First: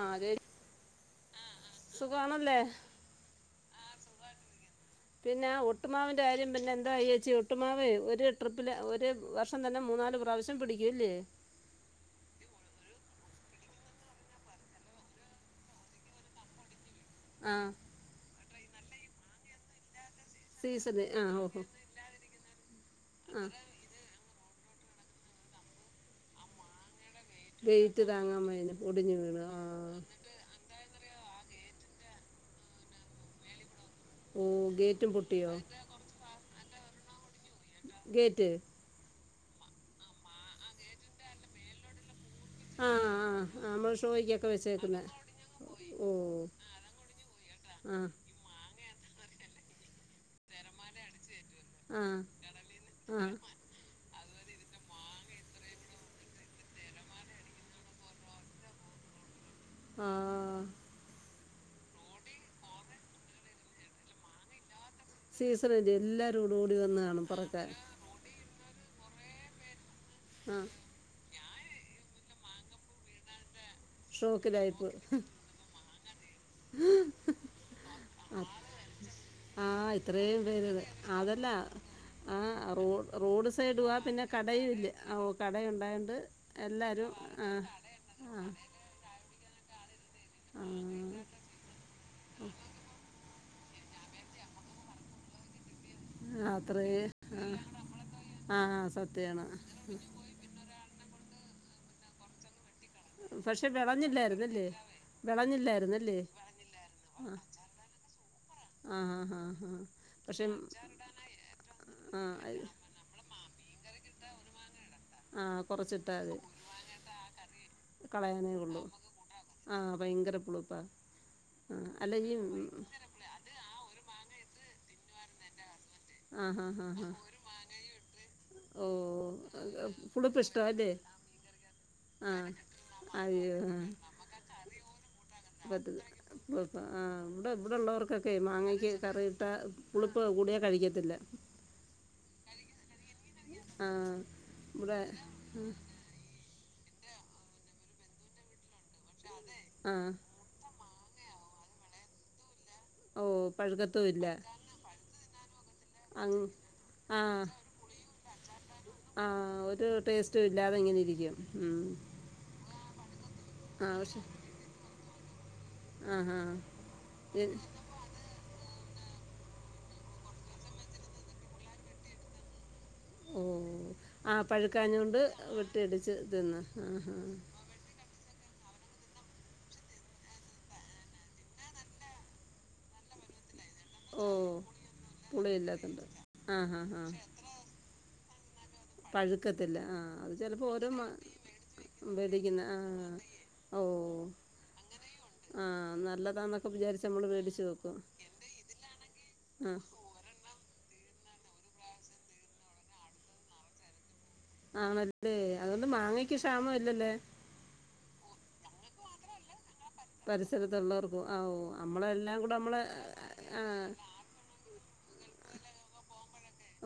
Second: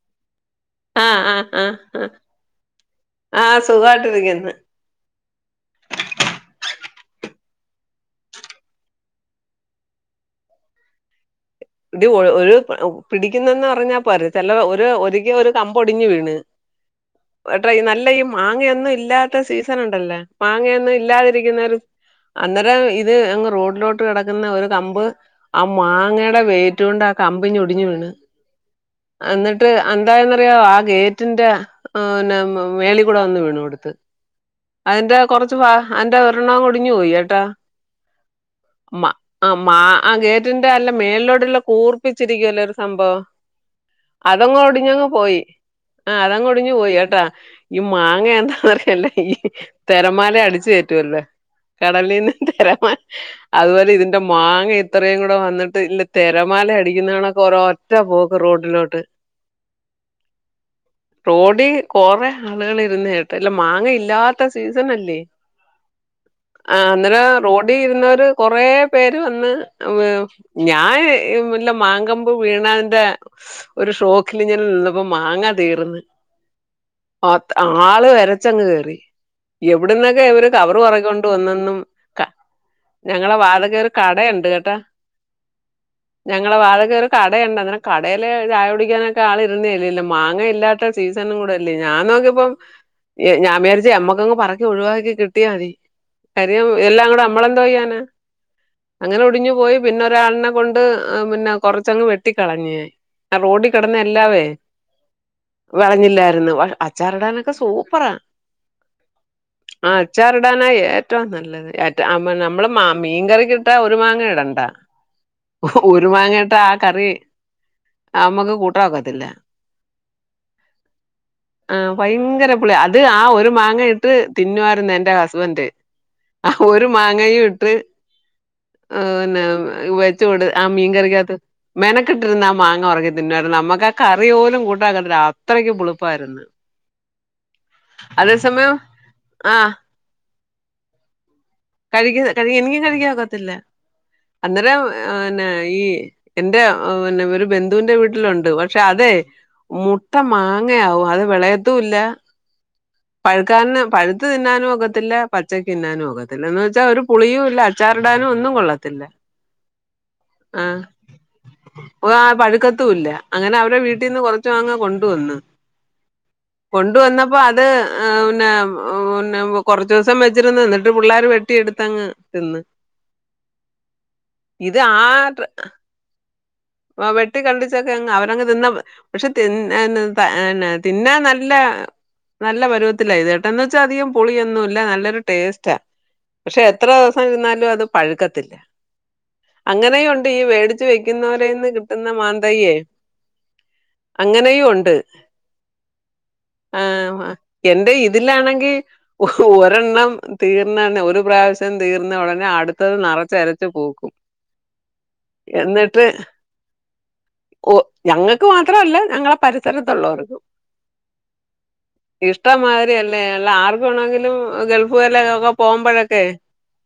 ആ അതെ ആഹ് ആഹ് ആഹ് ആഹ് സുഖവണല്ലേ ആഹ് സുഖായിട്ടിരിക്കുന്ന് പിന്നെ ഒട്ടുമാവി്ന്റെ കാര്യം പിന്നെ എന്തായിച്ചി ഒട്ടുമാവ് ഒരു ട്രിപ്പില് ഒരു വ വം തന്നെ മൂന്നാല് പ്രാവശ്യം പിടിക്കുംല്ലേ ഇടി ഒരു പിടിക്കുന്നന്ന് പറഞ്ഞാ പോര് ചില ഒരു ഒരിക്കല ഒരു കമ്പൊടിഞ്ഞ് വീണ് [inaudible] ട്ട നല്ല ഈ മാങ്ങയൊന്നും ഇല്ലാത്ത സീസൺ ഉണ്ടല്ലേ മാങ്ങൊന്നും സീസണ് ആ ഓഹോ ഇല്ലാതിരിക്കുന്നേരം അന്നേരം ഇത് ആ അങ്ങ് റോഡിലോട്ട് ട്ട് കെടക്കുന്ന ഒരുതമ്പ് ആ മാങ്ങയുടെ മേ റ്റു ണ്ട് കമ്പിഞ്ഞ ഒടിഞ്ഞു ഗേറ്റ് വീണ് താങ്ങാൻ വയ്യ ഒടിഞ്ഞു വീണ് ആ അന്നിട്ട് എന്താന്നറിയോ ആ ഗേറ്റ് ന്റെ പിന്നെ മേളി കൂടെ വന്ന് വീണു അടുത്ത് ഓ ഗേറ്റും അതിന്റെ പൊട്ടിയോ കുറച്ച് ബാ ആന്താ ഒരെണ്ണം ഒടിഞ്ഞു പോയിഎട്ടാ ഗേറ്റ് മ ആ മാ ആ ഗേറ്റിന്റെ അല്ല മേളിലോടെയള്ള കൂർ ച്ചിരിക്കുവല്ലോ ഒരു ആ സംഭവം ആ ആ, നമ്മൾ ഷോയ്ക്കൊക്കെ അതങ്ങ് വെച്ചേക്കുന്ന ഒടിഞ്ഞങ്ങ് പോയി. ഓ ആഹ അതങ്ഒടിഞ്ഞു പോയിട്ടാ ഈ ആ മാങ്ങ എന്താ അറിയല്ലേ തെരമാല അടിച്ചു കെറ്റുവല്ലോ കടലിന്ന് തരാ ആ അതുപോലെ ഇതിന്റെ മാങ്ങ ഇത്രയും കൂടെ വന്നിട്ട് ഇല്ല തെരമാല അടിക്കുന്നതണൊക്കെ ഓരോ റ്റ പോക്ക് റോഡിലോട്ട് ആഹ് ആഹ് റോഡിൽ കുറെ ആളുകൾ ഇരുന്ന് കേട്ട അല്ല മാങ്ങ ഇല്ലാത്ത സീസൺല്ലേ സീസണല്ലേ എല്ലാവരും കൂടെ ഓടി വന്ന് ആന്നേരം കാണും പറക്കാൻ റോഡ ഇരുന്നര് കൊറെ പേര് വന്ന് ആ ഞാൻ വല്ല മാങ്കമ്പ് വീണന്റെ ഒരു ഷോക്കില് ങ്ങനെ ഷോക്കിലായിപ്പ് നിന്നപ്പോ മാങ്ങാ തീർന്ന് ആള് വരച്ചങ്ങ് കേറി ആഹ് എവിടുന്നൊക്കെ ഇത്രയും ഇവര് പേരു കവറ് പറക്കൊണ്ട് അതല്ല വന്നെന്നും ആ റ ഞങ്ങളെ റോഡ് വാതക്കെ സൈഡ ഒരു ആ പിന്നെ കടയുണ്ട് കേട്ടാ കടയുംല്ല കട ഉണ്ടായ ഞങ്ങളെ വാടക ഒരു കടയുണ്ട് അന്നെ കടൽ ചായ കുടിക്കാനൊക്കെ ആൾ ഇരുന്നേല്ലല്ലോ മാങ്ങ ഇല്ലാത്ത സീസൺ കൂടെല്ലേ ഞാൻ നോക്കിയപ്പം ഞാൻ വിചരിച്ച എമ്മക്കെങ് പറക്കി ഒഴിവാക്കി കിട്ടിയാ മതി ആ, കരിയം എല്ലാം അത്രയും കൂടെ അമ്മളം തോയ്യാന ആ, ആ അങ്ങനെ ഒടിഞ്ഞു സത്യമാണ് പോയി പിന്നെ ഒരാളിനെ കൊണ്ട് മുന്നെ കൊറച്ചങ്ങ് വെട്ടിക്കളഞ്ഞ ആഹ് പക്ഷെ റോഡിൽ കെടന്ന എല്ലാവേ വിളഞ്ഞില്ലായിരുന്നല്ലേ വിളഞ്ഞില്ലായിരുന്നല്ലേ വെളഞ്ഞില്ലായിരുന്നു അച്ചാറിടാനൊക്കെ സൂപ്പറാ ആ ഹാ ഹാ ഹാ ആഹ് പക്ഷെ ആച്ചാറിടാനാ ഏറ്റവും നല്ലത് ആ ഏഹ് നമ്മള് മാ മീൻ കറി കിട്ടാ ഒരു മാങ്ങ ഇടണ്ട ആഹ് ഒരു കൊറച്ചിട്ടാതി മാങ്ങ ഇട്ടാ ആ കറി കളയാനേ നമുക്ക് ഉള്ളൂ കൂട്ടാൻ ഒക്കത്തില്ല ആഹ് ഭയങ്കര പുളിപ്പാ ആഹ് അല്ല ഈ ഭയങ്കരപുളി അത് ഭയങ്കര ആഹ് ഒരു മാങ്ങ ഇട്ട് തിന്നുമായിരുന്നു എൻ്റെ ഹസ്ബൻഡറ് ആഹ് ഒരു മാങ്ങയും ഇട്ട് ആന്നെ ഓഹ് വെച്ച പുളിപ്പ് കൊട് ആഹ് ഇഷ്ടവല്ലേ മീൻ കറിക്കാത്തത്ത് മെനക്കട്ടിരുന്ന ആഹ് മാങ്ങ ഉറങ്ങി തിന്നമായിരുന്നു നമ്മുക്ക് ആഹ് ക റിയോലും കൂട്ടാ [unintelligible] ആഹ് ഇവിടെ ഇവിടെള്ളോർക്കൊക്കെ അതേസമയം മാങ്ങയ്ക്ക് കറി ഇട്ട ആഹ് പുളിപ്പ് കൂടിയാ കഴിക്കത്തില്ല കഴുകി കഴുകി എനിക്കും കഴുകി ആക്കത്തില്ല ആഹ് അന്നേരം ഇവിടെ ന്നെ ഈ എന്റെ പിന്നെ ഒരു ബന്ധുവിന്റെ വീട്ടിലുണ്ട് പക്ഷെ അതെ ആഹ് മുട്ട മാങ്ങയാവും അത് വെളയത്തുംല്ല ഓഹ് പഴുക്കാരന് പഴുക്കത്തും ഇല്ല പഴുത്ത് തിന്നാനും ഒക്കത്തില്ല പച്ചക്ക് തിന്നാനും അങ് കൊലത്തിന്ന് വെച്ചാ ഒരു ആഹ് പുളിയും ഇല്ല അച്ചാറിടാനും ഒന്നും കൊള്ളത്തില്ല ആഹ് ഒരു ടേസ്റ്റും ഇല്ലാതെ ഇങ്ങനെ ഇരിക്കും ഉം ആഹ് പഴുക്കത്തുംല്ല അങ്ങനെ അവടെ ആഹ് പക്ഷെ വീട്ടിന്ന് കൊറച്ച് റ്റമാങ്ങ കൊണ്ടുവന്ന് ആഹാ കൊണ്ടുവന്നപ്പോ ഇ- അത് ആഹ് പിന്നെ പിന്നെ കൊറച്ചസം വെച്ചിരുന്ന് നിന്നിട്ട് പിള്ളേർ വെട്ടിയടുത്തങ്ങ് തിന്ന് ഓ ആഹ് ഇത് പഴുക്കാഞ്ഞ കൊണ്ട് വെട്ടിടിച്ച് തിന്ന ആഹ് വെട്ടി കണ്ടി ച്ചക്കെ അവരങ്ങ് തിന്ന പക്ഷെ തിന്നെ നല്ല നല്ല പരുവത്തിലാഇത് എന്ന് വെച്ചാ അധികം ഓ പുളിയൊന്നുംല്ല നല്ലൊരു ടേസ്റ്റ ആഹ് പുളിയില്ലാത്തണ്ട് പക്ഷെ ആഹാ എത്ര ഹാ ഹാ ദിവസം ഇരുന്നാലും അത് പഴുക്കത്തില്ല പഴുക്കത്തില്ല ആ അങ്ങനെയുണ്ട് അത് ഈ ചിലപ്പോൾ വേടിച്ച് ഓരോ മ- വെക്കുന്നവര കിട്ടുന്ന മേടിക്കുന്ന മാന്തയ്യെ ആ ഓ അങ്ങനെയും ഉണ്ട് ആ നല്ലതാന്നൊക്കെ വിചാരിച്ച് നമ്മൾ ആഹ് മേടിച്ച് എന്റെ വെക്കും ഇതിലാണെങ്കിൽ ആ ഒരെണ് തീർന്ന തന്ന ഒരു പ്രാവശ്യം തീർന്ന ഉടനെ അടുത്തത് നിറച്ചരച്ചു പൂക്കും ആണല്ലേ അതുകൊണ്ട് എന്നിട്ട് മാങ്ങക്ക് ക്ഷാമം ഇല്ലല്ലേ ഓ ഞങ്ങൾക്ക് മാത്രമല്ല ഞങ്ങളെ പ ത്തരത്തുള്ളവർക്കും പരിസരത്തുള്ളവർക്കും ആ ഓ നമ്മളെല്ലാം കൂടെ നമ്മളെ ഇഷ്ടമാതിരിയല്ലേ അല്ല ആ, ആർക്ക ആണെങ്കിലും ല്ല ഒക്കെ പോകുമ്പോഴൊക്കെ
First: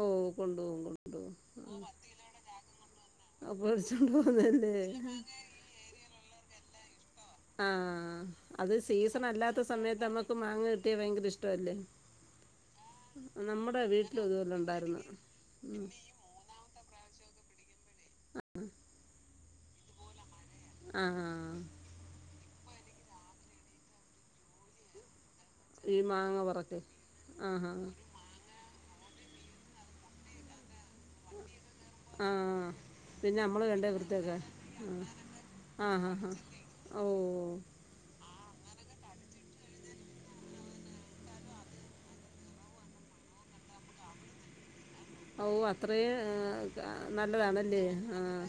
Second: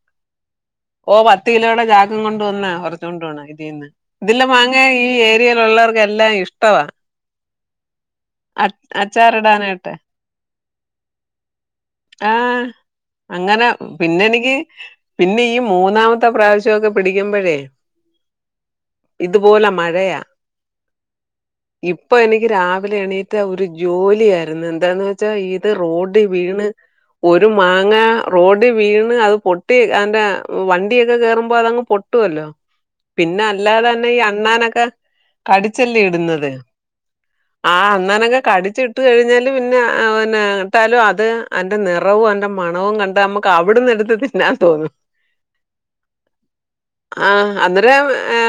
ഓ കൊണ്ടുപോകും ഓ പത്ത് കൊണ്ടുപോകും കിലോടെ ജാക്കം കൊണ്ട വന്ന കുറച്ച കൊണ്ട് പോണ അപ്പോൾ ഇതിന്ന് മേടിച്ചോണ്ട് ഇതില്ല പോകുന്നല്ലേ മാങ്ങ ആ ഈ ഏരിയൽ ഒള്ളർക്ക്ല്ലാം ഇഷ്ടവ ആഹ് അഹ് ആഹ് അത് സീസൺ അല്ലാത്ത അച്ചാറിടാനായിട്ട് സമയത്ത് നമ്മുക്ക് മാങ്ങ കിട്ടിയൽ ഭയങ്കര ഇഷ്ടല്ലേ ആ അങ്ങനെ വീട്ടിലും പിന്നെ ഇതുപോലെ എനിക്ക് ഉണ്ടായിരുന്നു പിന്നെ ഈ മൂന്നാമത്തെ പ്രാവശ്യമൊക്കെ പിടിക്കുമ്പഴേ ഉം ഇതുപോലെ മഴയാ ആഹ് ആഹ് ഇപ്പൊ എനിക്ക് രാവിലെ എണീറ്റ് ഒരു ജോലിയ ആായിരുന്നു എന്താന്ന് വെച്ചാ ഈ റോഡ് മാങ്ങ വീണ് പറക്ക് ഒരു ആഹാ മാങ്ങ റോഡ് വീണ് അത് പൊ പൊട്ടി അന്റെ വണ്ടിയൊക്കെ കേറുമ്പോ അതങ്ങ് പൊട്ടുവല്ലോ ആഹ് പിന്നെ നമ്മൾ അല്ലാതെ വേണ്ടേ തന്നെ ഈ വൃത്തിയാക്കാൻ അണ്ണാനൊക്കെ കടിച്ചല്ലേ ആഹ് ആഹ് ഇടുന്നത് ഓ എന്നാനൊക്കെ കടിച്ച ഇട്ടു കഴിഞ്ഞാല് പിന്നെന്നെ ഇട്ടാലും അത് എന്റെ നിറവും അന്റെ മണവും കണ്ട് നമുക്ക് അവിടന്ന് എടുത്ത ന്നാൻ തോന്നുന്നു ഓ അത്രയും ആ, ക- ആഹ് നല്ലതാണല്ലേ അന്നരം ആഹ്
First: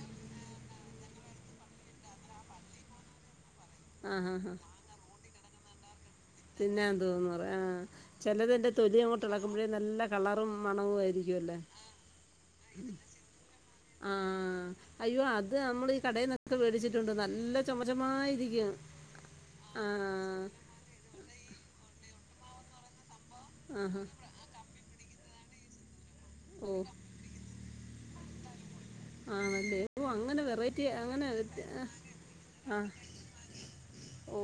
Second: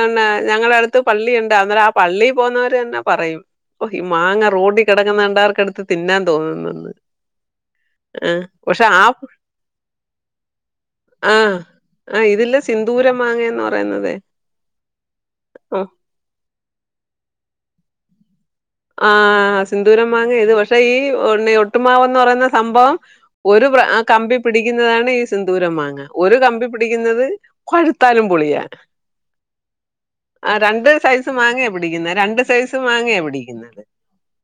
ഞങ്ങള അടുത്ത് ത്ത് പള്ളിയുണ്ട വന്നെ ആഹ് പള്ളിൽ പോന്നവർ തന്നെ പറയും ഓ ഈ മാങ്ങ റോഡി കിടക്കുന്നുണ്ടവർക്ക് എടുത്ത് തിന്നെ തോന്നന്ന് പറയാ ആഹ് ആ ചിലത് ന്റെ പക്ഷെ തൊലി ആ അങ്ങോട്ട് ഇളക്കുമ്പോഴേ നല്ല കളറും മണവും ആയിരിക്കും ലോ ആഹ് ഇതില് സിന്ദൂരം മാങ്ങന്ന് ആ പറയുന്നതേ അയ്യോ അത് നമ്മൾ ഈ കടയിൽ നിന്നൊക്കെ മേടിച്ചിട്ടുണ്ട് നല്ല ചുമച്ചമായിരിക്കും ആഹ് സിന്ദൂര മാങ്ങ ഇത് പക്ഷെ ഈ ഒ ഒട്ടുമാവ്ന്ന് പറയുന്ന സംഭവം ഒരു പ്ര ആഹാ കമ്പി പിടിക്കുന്നതാണ് ഈ സിന്ദൂരം മാങ്ങ ഒരു കമ്പി ഓ പിടിക്കുന്നത് കൊഴുത്താലും പൊളിയാ ആണല്ലേ ഓ അങ്ങനെ ആഹ് വെറൈറ്റി രണ്ട് അങ്ങനെ സൈസ് മാങ്ങയ വ്യത്യ- ആ പിടിക്കുന്ന രണ്ട് സൈസ് ആ, മാങ്ങയ പിടിക്കുന്നേ ഇന്നല്ലെ ഓ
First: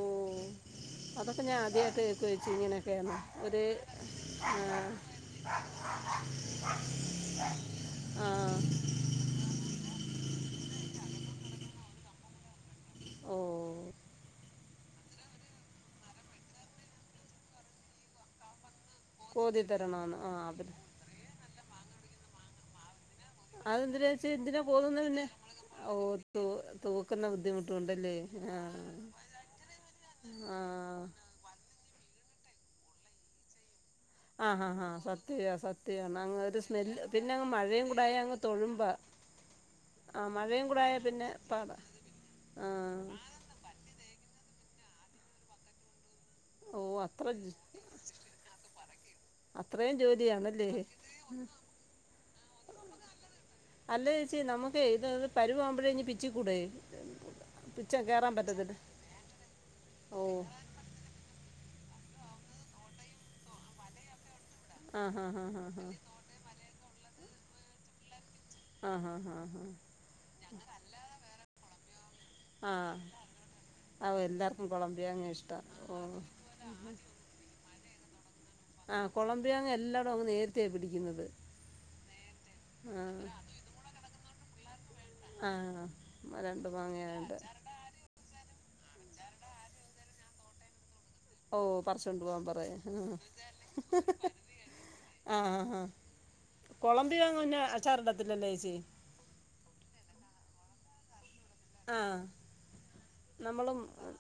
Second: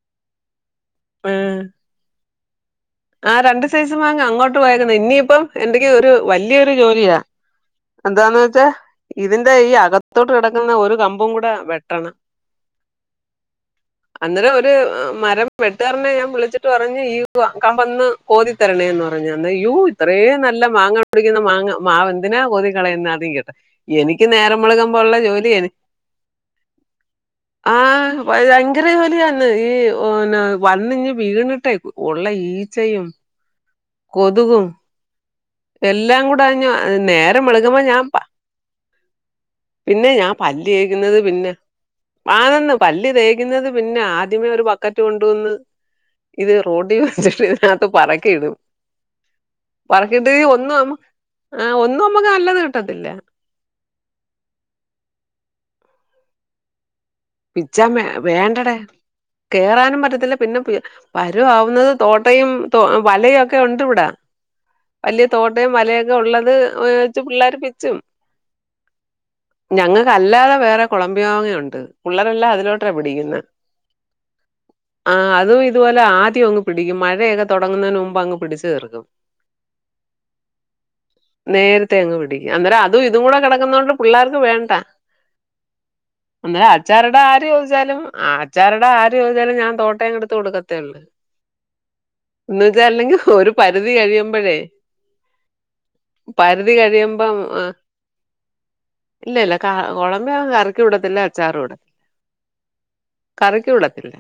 അതൊക്കെ ഞാൻ ആദ്യമായിട്ട് കേക്ക ചേച്ചി ഇങ്ങനൊക്കെയന്ന ഒരു ഏഹ് ഇപ്പം എന്തക്ക് ഒരു വലിയൊരു ജോലിയാ ആ എന്താന്ന് വെച്ചാ ഇതിന്റെ ഈ അകത്തോട്ട് കിടക്കുന്ന ഒരു കമ്പും കൂടെ വെട്ടണം ഓ അന്നേരം ഒരു മരം വെട്ടുകാരനെ ഞാൻ വിളിച്ചിട്ട് പറഞ്ഞ് ഈ കമ്പന്ന് കോതിത്തരണേന്ന് പറഞ്ഞു കോതി തരണമെന്ന് ആ യോഇത്രയും നല്ല അവര് മാങ്ങ കുടിക്കുന്ന മാങ്ങ മാവ എന്തിനാ കോതി കളയന്ന് ആദ്യം കേട്ട അതെന്തിന ചേച്ചി എന്തിനാ പ തോതുന്നത് പിന്നെ എനി ഓ തൂക്കുന്ന ബുദ്ധിമുട്ടുണ്ടല്ലേ ആഹ് ആ ഭയങ്കര ജോലിയാന്ന് ഈ ആ വന്നിഞ്ഞ് വീണിട്ടെ ഉള്ള ഈച്ചയും ആഹ് കൊതുകും ആഹ് ആഹ് സത്യവാ സത്യവാണ് എല്ലാം അങ്ങ് കൂടെ ഒരു അഞ്ഞു സ്മെല്ല് പിന്നെ നേരം അങ്ങ് വെളുകുമ്പോ മഴയും ഞാൻ കൂടായ അങ്ങ് തൊഴുമ്പാ പിന്നെ ഞാൻ ആഹ് പല്ല് മഴയും കൂടായ തേക്കുന്നത് പിന്നെ പാടാ ആതന്ന് ആഹ് പല്ലി തേ കുന്നത് പിന്നെ ആദ്യമേ ഒരു ബക്കറ്റ് കൊണ്ടുവന്ന് ഇത് ഓഹ് റോഡിൽ അത്ര വച്ചിട്ട് ഇതിനകത്ത് പറക്കിടും അത്രയും പാക്കിട്ട് കഴിഞ്ഞ ജോലിയാണല്ലേ ഒന്നും ആഹ് ഒന്നും നമ്മക്ക് നല്ലത് കിട്ടത്തില്ല. അല്ല ചേച്ചി നമ്മുക്ക് ഇത് പരുവാവുമ്പോഴേ പിച്ചി കൂടെ പിച്ചാൻ വേണ്ടട കേറാനും പറ്റത്തില്ല ഓഹ് പിന്നെ വരുവാവുന്നത് തോട്ടയും തോ വലയും ഒക്കെ ഉണ്ട് ഇവിടാ. ആഹ് വലിയ ആഹ് തോട്ടം ആഹ് ആഹ് വലയൊക്കെ ഉള്ളത് വെച്ച് പിള്ളേർ പിച്ചും. ആഹ് ആഹ് ആഹ് ഞങ്ങൾക്കല്ലാതെ വേറെ കൊളമ്പിയ മാങ്ങ ഉണ്ട്. പിള്ളാരല്ലാം ആഹ് അതിലോട്ട ആഹ് പിടിക്കുന്നത് ആഹ് എല്ലാർക്കും കൊളംബിയാങ്ങ ആഹ് ഇഷ്ടാ അതും ഇതുപോലെ ഓഹ് ആദ്യ അങ്ങ് പിടിക്കും. മഴയ തുടങ്ങുന്നതി മുമ്പ് അങ്ങ് പിടിച്ചു. തീർക്കും. ആഹ് കൊളംമ്പിയ മാങ്ങ എല്ലാതും അങ്ങ് നേരത്തെയാണ് പിടിക്കുന്നത്. നേരത്തെ അങ്ങ് പിടിക്കും അന്നേരം അതും ആഹ് ഇതും കൂടെ കിടക്കുന്നുകൊണ്ട് പിള്ളേർക്ക് വേണ്ടാ. ആഹ് രണ്ട് മാങ്ങ ടെ ആര് ചോദിച്ചാലും ആഹ് അച്ചാരിടാൻ ആര് ചോദിച്ചാലും ഞാൻ തോട്ടെടുത്ത് കൊടുക്കത്തേ ഉള്ളു. ഓ പറച്ചൊണ്ട് പോവാൻ പറയും ഒരു പരിധി കഴിയുമ്പഴേ ആഹ് ആഹ് ആഹ് പരിധി കുളമ്പി കഴിയുമ്പം കുഞ്ഞ ആഹ് അച്ചാർ ഇടത്തില്ലല്ലേ ചേച്ചി. ഇല്ല ഇല്ല കുളമ്പി മാങ്ങ കറിക്കടത്തില്ല അച്ചാറ് ഇടത്തില്ല. ആഹ് കറിക്ക് നമ്മളും വിടത്തില്ല.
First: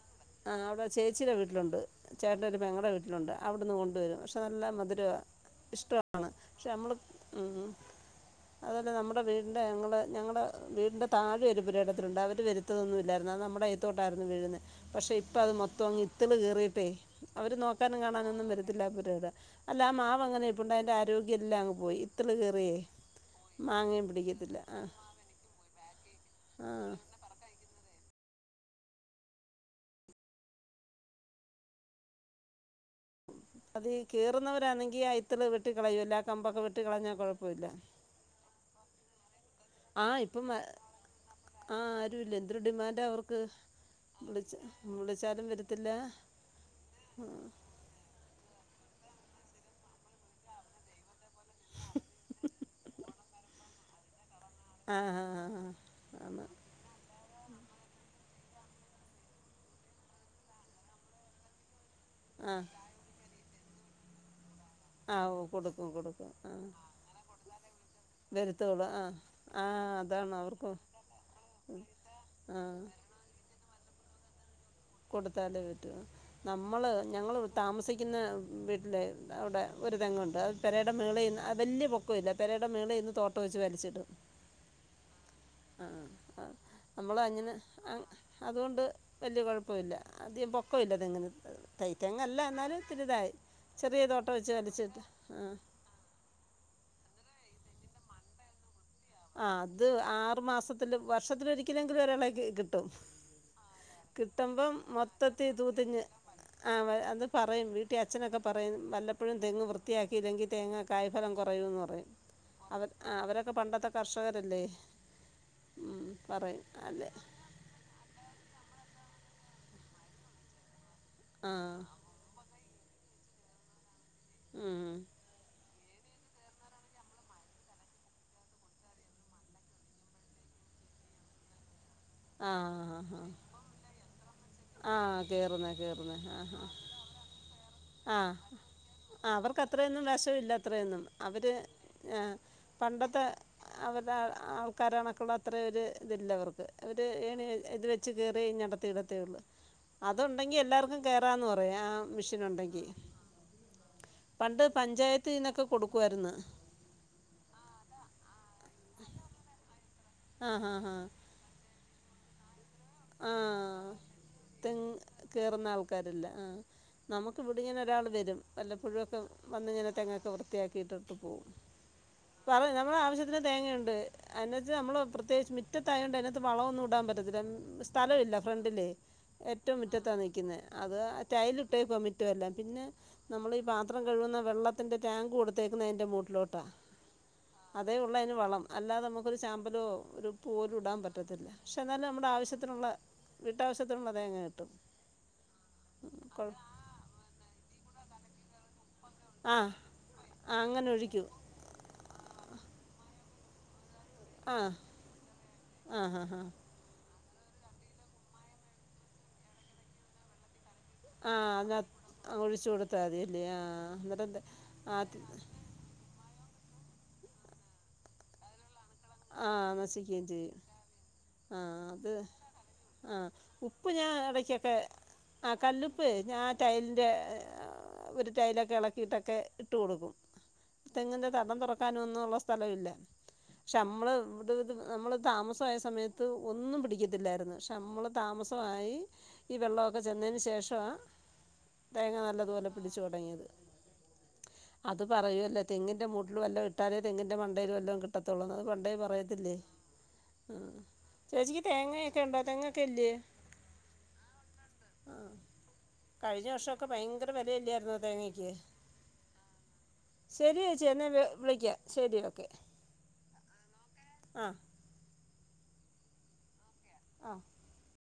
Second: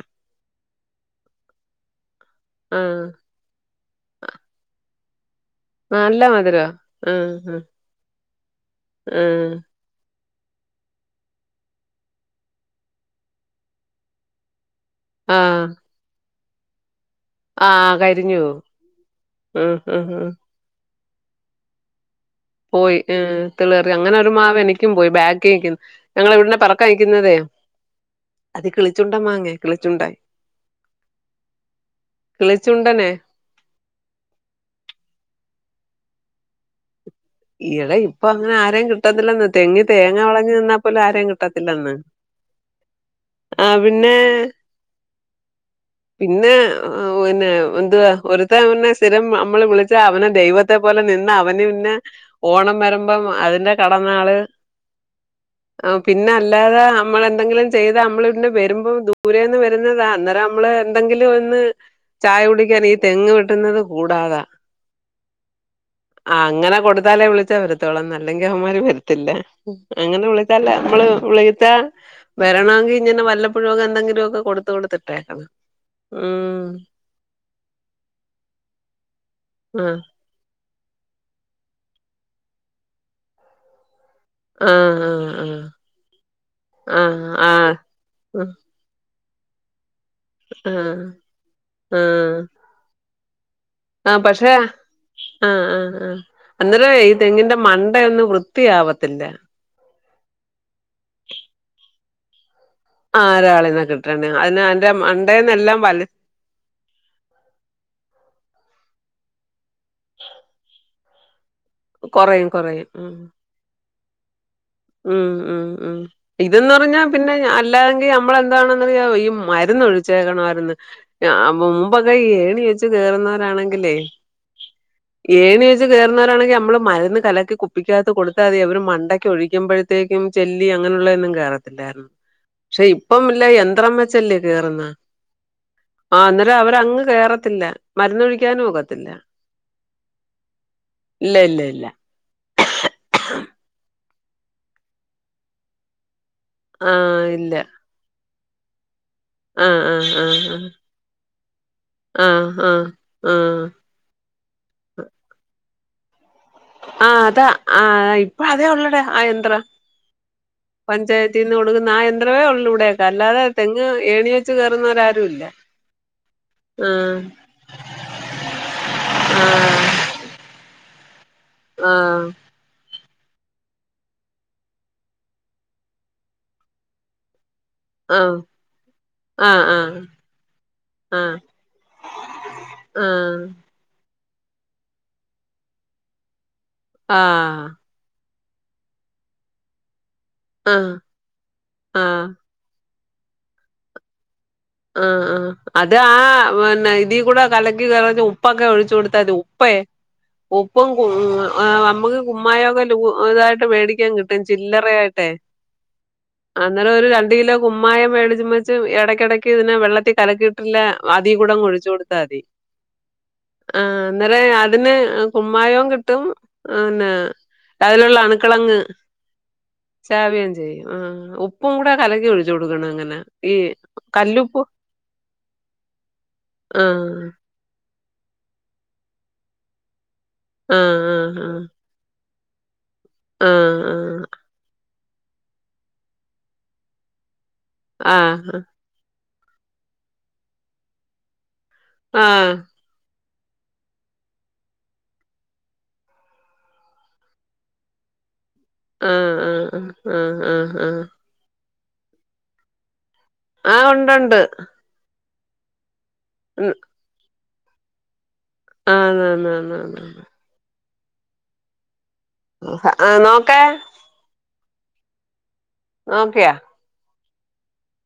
ആഹ് അവിടെ ചേച്ചിയുടെ വീട്ടിലുണ്ട് ചേട്ടന്റെ ഒരു പെങ്ങളുടെ ആഹ് വീട്ടിലുണ്ട്. അവിടുന്ന് കൊണ്ടുവരും പക്ഷെ നല്ല മധുര. നല്ല ഇഷ്ടമാണ് മധുരവാ. പക്ഷെ നമ്മൾ ആഹ് ആഹ് അതലെ നമ്മുടെ വീടിൻ്റെ ഞങ്ങൾ ഞങ്ങളുടെ വീടിന്റെ താഴെ ഒരു പുരയിടത്തിലുണ്ട് അവര് വരുത്തതൊന്നും ഇല്ലായിരുന്നു അത് നമ്മുടെ അയത്തോട്ടായിരുന്നു വീഴുന്ന്. പക്ഷെ ഇപ്പ അത് ആഹ് ആഹ് മൊത്തം അങ് ഇത്തിൾ കയറിട്ടേ അവര് ആഹ് നോക്കാനും കരിഞ്ഞു കാണാനൊന്നും പോവും. വരത്തില്ല പുരയിടം ഉം അല്ല ആഹ് ഉം മാവ് ഉം അങ്ങനെ ഇന്റെ ആരോഗ്യം എല്ലാ അങ് പോയി ഇത്തിള് കയറി. പോയി ഏഹ് ഇത്ത്ളറി അങ്ങനെ ഒരു മാവ് ആ എനിക്കും പോയി ബാക്കി നിക്കുന്ന ഞങ്ങള് ഇവിടന്ന് പറക്കഴിക്കുന്നതേ. അതേ അത് കിളിച്ചുണ്ട മാങ്ങ കിളിച്ചുണ്ടൻ കിളിച്ചുണ്ടനെ അത് ഈ കേറുന്നവരാണെങ്കി ആഹ് ഇത്തിള് വെട്ട കളയും ഇല്ല കമ്പൊക്കെ വെട്ട കളഞ്ഞാൽ കുഴപ്പ ഇടെ ഇപ്പൊ അങ്ങനെ ആരെയും കി കിട്ടത്തില്ലെന്ന് തെങ്ങി ആ തേങ്ങ ഇപ്പം വെളഞ്ഞു ആ നിന്നാ പോലും ആരേയും ആ, കിട്ടത്തില്ലെന്ന്. ആരുമില്ല എന്തൊരു ഡിമാൻഡാണ് അവർക്ക് ആഹ് പിന്നെ വിളിച്ച വിളിച്ചാലും വരത്തില്ല പിന്നെ പിന്നെ എന്തുവാ ഒരു ഇ പിന്നെ സ്ഥിരം നമ്മള് വിളിച്ചാ അവന് ദൈവത്തെ പോലെ നിന്ന അവന് പിന്നെ ഓണം വരുമ്പം അതിന്റെ കടന്നാള് ആ ആ ആ, ആ പിന്നെ ആണ് അല്ലാതെ നമ്മളെന്തെങ്കിലും ചെയ്താ നമ്മൾ ഇ വരുമ്പോൾ ദൂരെന്ന് വരുന്നതാ അന്നേരം നമ്മള് എന്തെങ്കിലും ഒന്ന് ചായ ആ കുടിക്കാൻ ഈ തെങ്ങ് വെട്ടുന്നത് കൂടാതാ. ആവൂ കൊടുക്കും കൊടുക്കും ആഹ് താലെ വിളിച്ചാ വരത്തോളന്ന് അല്ലെങ്കിൽ അവന്മാര് വരത്തില്ല. ആ അങ്ങനെ അതാണ് വിളിച്ചല്ല അവർക്ക് നമ്മള് വിളത്താ ആ വരണമെങ്കിൽ ഇങ്ങനെ വല്ല [unintelligible] എന്തെങ്കിലുമ ഒക്കെടു കൊടുത്താലേ പറ്റോള്ളു നമ്മള് ഞങ്ങൾ താമസിക്കുന്ന വീട്ടിൽ അവിടെ ഒരു ആഹ് തെങ്ങുണ്ട് അത് പെരയുടെ മേളിന്ന് വലിയ പൊക്ക ഇല്ല പെരയുടെ മേള ഇന്ന് തോട്ടയിസ് വലിച്ചിടും. ആഹ് അഹ് നമ്മൾ ആഹ് അങ്ങനെ ആഹ് അതുകൊണ്ട് വലിയ കുഴപ്പ ഇല്ല അധികം ആഹ് പൊക്കമില്ലങന് തയ് തേങ്ങല്ല ആഹ് എന്നാലും തിരിതായി. ചെറിയ ആ തോട്ടം പക്ഷെ വെച്ച് വലിച്ചിട്ട് ആഹ് ആഹ് ആഹ് അന്നേരം ഈ തെങ്ങിന്റെ മണ്ടയൊന്നും വൃത്തിയാവത്തില്ല. ആഹ് അത് ആറു മാസത്തില് വർഷത്തില ഒരിക്കലെങ്കിലും ഒരാളക്ക് കിട്ടും. ആ ഒരാളിനെ കിട്ടണേ അതിന് കിട്ടമ്പം അതിന്റെ മൊത്തത്തി മണ്ടേന്നെല്ലാം തൂതിങ്ങ് വലി ആഹ് അത് പറയും വീട്ടിൽ അച്ഛനൊക്കെ പറയും വല്ലപ്പോഴും തെങ്ങ് വൃത്തിയാക്കില്ലെങ്കിൽ തേങ്ങ കായ് ഫലം കുറയുമെന്ന് പറയും കൊറയും അവർ കൊറയും ഉം അവരൊക്കെ പണ്ടത്തെ കർഷകരല്ലേ ഉം ഉം ഉം പറയും ഇതെന്ന് പറഞ്ഞാ അല്ലേ പിന്നെ അല്ലാതെങ്കി നമ്മളി താണന്നറിയാവോ ഈ മരുന്ന് ഒഴിച്ചേക്കണമായിരുന്നു ആ മുപ് ഏണി വെച്ച് കേറുന്നവരാണെങ്കിലേ ഉം ഏണി വെച്ച് കയറുന്നവരാണെങ്കിൽ നമ്മള് മരുന്ന് കലക്കി കുപ്പിക്കകത്തു കൊടുത്താമതി അവര് മണ്ടക്കഴി പഴത്തേക്കും ചെല്ലി അങ്ങനെയുള്ളതൊന്നും കേറത്തില്ലായിരുന്നു ആ പക്ഷെ ആ ഇപ്പം ആ ഇല്ല യന്ത്രം വ ചെല്ലി കേറുന്ന ആ കയറുന്നത് കയറുന്നത് ആഹ് ആ അന്നേരം ഹാ അവരങ്ങ് കേറത്തില്ല മരുന്നൊഴിക്കാനും ഒക്ക ആഹ് അവർക്ക് അത്രയൊന്നും വശമില്ല അത്രയൊന്നും ഇല്ല അവര് ഇല്ല ഇല്ല ആഹ് പണ്ടത്തെ അവർടെ ആൾക്കാരണക്കുള്ള അത്ര ഒരു ഇതില്ലവർക്ക് ആ ഒരു ഏണി ഇല്ല ഇത് വെച്ച് കയറി അടത്തി ഇടത്തേ ഉള്ളൂ ആ ആ അതുണ്ടെങ്കി എല്ലാർക്കും കേറാന്ന് പറയാ ആഹ് ആ ആ ആ മെഷീൻ ആ ഉണ്ടെങ്കി ആ പണ്ട് പഞ്ചായത്തിനൊക്കെ കൊടുക്കുവായിരുന്നു ആഹ് അതാ ആഹ് ഇപ്പ അതെ ഉള്ളടെ ആഹ് യന്ത്ര ആ ഹാ ഹാ പഞ്ചായത്ത് [unintelligible] ആഹ് യന്ത്രമേ ഉള്ളൂവിടെ ആ അല്ലാതെ തെങ്ങ് ഏണീ വെച്ച് കേയറുന്നവരാരൂല്ല നമുക്ക് ഇവിടിങ്ങനെ ഒരാൾ വരും വല്ല പുഴുവൊക്കെ വന്നിങ്ങനെ തെങ്ങൊക്കെ വൃത്തിയാക്കിയിട്ടിട്ട് പോവും ആഹ് പറ നമ്മളെ ആവശ്യത്തിന് തേങ്ങയുണ്ട് അതിനത്ത് നമ്മൾ പ്രത്യേകിച്ച് മുറ്റത്തായ കൊണ്ട് അതിനകത്ത് വളമൊന്നും ഇടാൻ പറ്റത്തില്ല സ്ഥലമില്ല ഫ്രണ്ടില് ആഹ് ഏറ്റവും ആഹ് മുറ്റത്താ നൽക്കുന്നത് അത് ആഹ് ടൈലിട്ടേക്കുവാ മുറ്റം എല്ലാം പിന്നെ ആഹ് നമ്മൾ പാത്രം കഴുകുന്ന വെള്ളത്തിന്റെ ടാങ്ക് കൊടുത്തേക്കുന്നത് ആയിൻ്റെ മൂട്ടിലോട്ടാണ് ആഹ് അതേ ഉുള്ളതിന് വളം അല്ലാതെ നമുക്കൊരു ചാമ്പലോ ഒരു പൂ ആഹ് ആഹ് പോലും ആഹ് ഇടാൻ പറ്റത്തില്ല പക്ഷേ എന്നാൽ ആഹ് നമ്മുടെ ആവശ്യത്തി ത്തിനുള്ള വീട്ടാവശ്യത്തിനുള്ള തേങ്ങ കിട്ടും ആഹ് ആഹ് അത് ആഹ് കുഴ- പിന്നെ ഇതി കൂടെ കലക്കി കലകി ഉപ്പൊക്കെ ഒഴിച്ചു കൊടുത്ത് ത് ആ ഉപ്പേ ആ അങ്ങനെ ഉപ്പും ഒഴിക്കും [unintelligible] ആഹ് മക്ക് കുമായമക്കെ ലൂ തായിട്ട് വേടിക്കാൻ കിട്ടും ട്ടും ആ ചില്ലറ ആയിട്ടെ ആ ഹാ ഹാ അന്നേരം ഒരു രണ്ട് കിലോ കുമ്മായം വേടിച്ചു മേച്ചു ഇടയ്ക്കിടക്ക് ഇതിനെ വെള്ളത്തി കലക്കിയിട്ടില്ല ആ അതികൂടങ് അതിനക ഒഴിച്ചു കൊടുത്താതി ഒഴിച്ച് കൊടുത്താൽ മതിയല്ലേ ആ ആഹ് എന്നിട്ട് അന്നേര എന്ത് അതിന് ആ തി കുമ്മായമായവും കി ട്ടും പിന്നെ അതിലുള്ള അണുക്കളങ്ങ് ആ നശിക്കുകയും ചാവ്യം ചെയ്യും ആഹ് ആ ഉപ്പും കൂടെ അത് കലകി ഒഴിച്ചു കൊടുക്കണം ങ്ങനെ ഈ ഇ കല്ലുപ്പ് ആഹ് കല്ല്പ്പെ ഞാ ടൈലിന്റെ ആഹ് ഒരു ടൈലൊക്കെ ഇളക്കിയിട്ടൊക്കെ ഇട്ട് കൊടുക്കും ആഹ് തെങ്ങിൻ്റെ തടം തുറക്കും ക്കാനൊന്നള്ള സ്ഥലം ഇല്ല പക്ഷെ ആഹ് നമ്മൾ ഇവിട ഇത് നമ്മൾ താമസമായ സമയത്ത് ഒന്നും പിടിക്കത്തില്ലായിരുന്നു ക്ഷെ ക്ഷെ നമ്മൾ ആഹ് താമസമായി ഈ വെള്ളമൊക്കെ ചെന്നതിന് ശേഷവാ തേങ്ങ ആഹ് ആഹ് നല്ലതുപോലെ പിടിചൊടങ്ങിയത് അത് പറയൂവല്ലോ തെങ്ങിന്റെ മൂട്ടിൽ വല്ല ഇട്ടാലേ തെങ്ങിന്റെ മണ്ടയിൽ വല്ലോ കിട്ടത്തുള്ളൂ എടെ പറയത്തില്ലേ ആഹ് ചേച്ചിക്ക് തേങ്ങൊക്കെ ഉണ്ടോ തേങ്ങൊക്കെ ഇല്ലയേ ആഹ് ഉണ്ടുണ്ട് ആഹ് കഴിഞ്ഞ വർഷമൊക്കെ ഭയങ്കര വിലയില്ലായിരുന്നോ തേങ്ങക്ക് ആഹ് അന്ന ആന്ന ആന്നു ശരി യേച്ചി എന്നാൽ വി വിളിക്കാം ശരി ഓക്കെ ആ നോക്കേ ആഹ് നോക്കെയ ആഹ്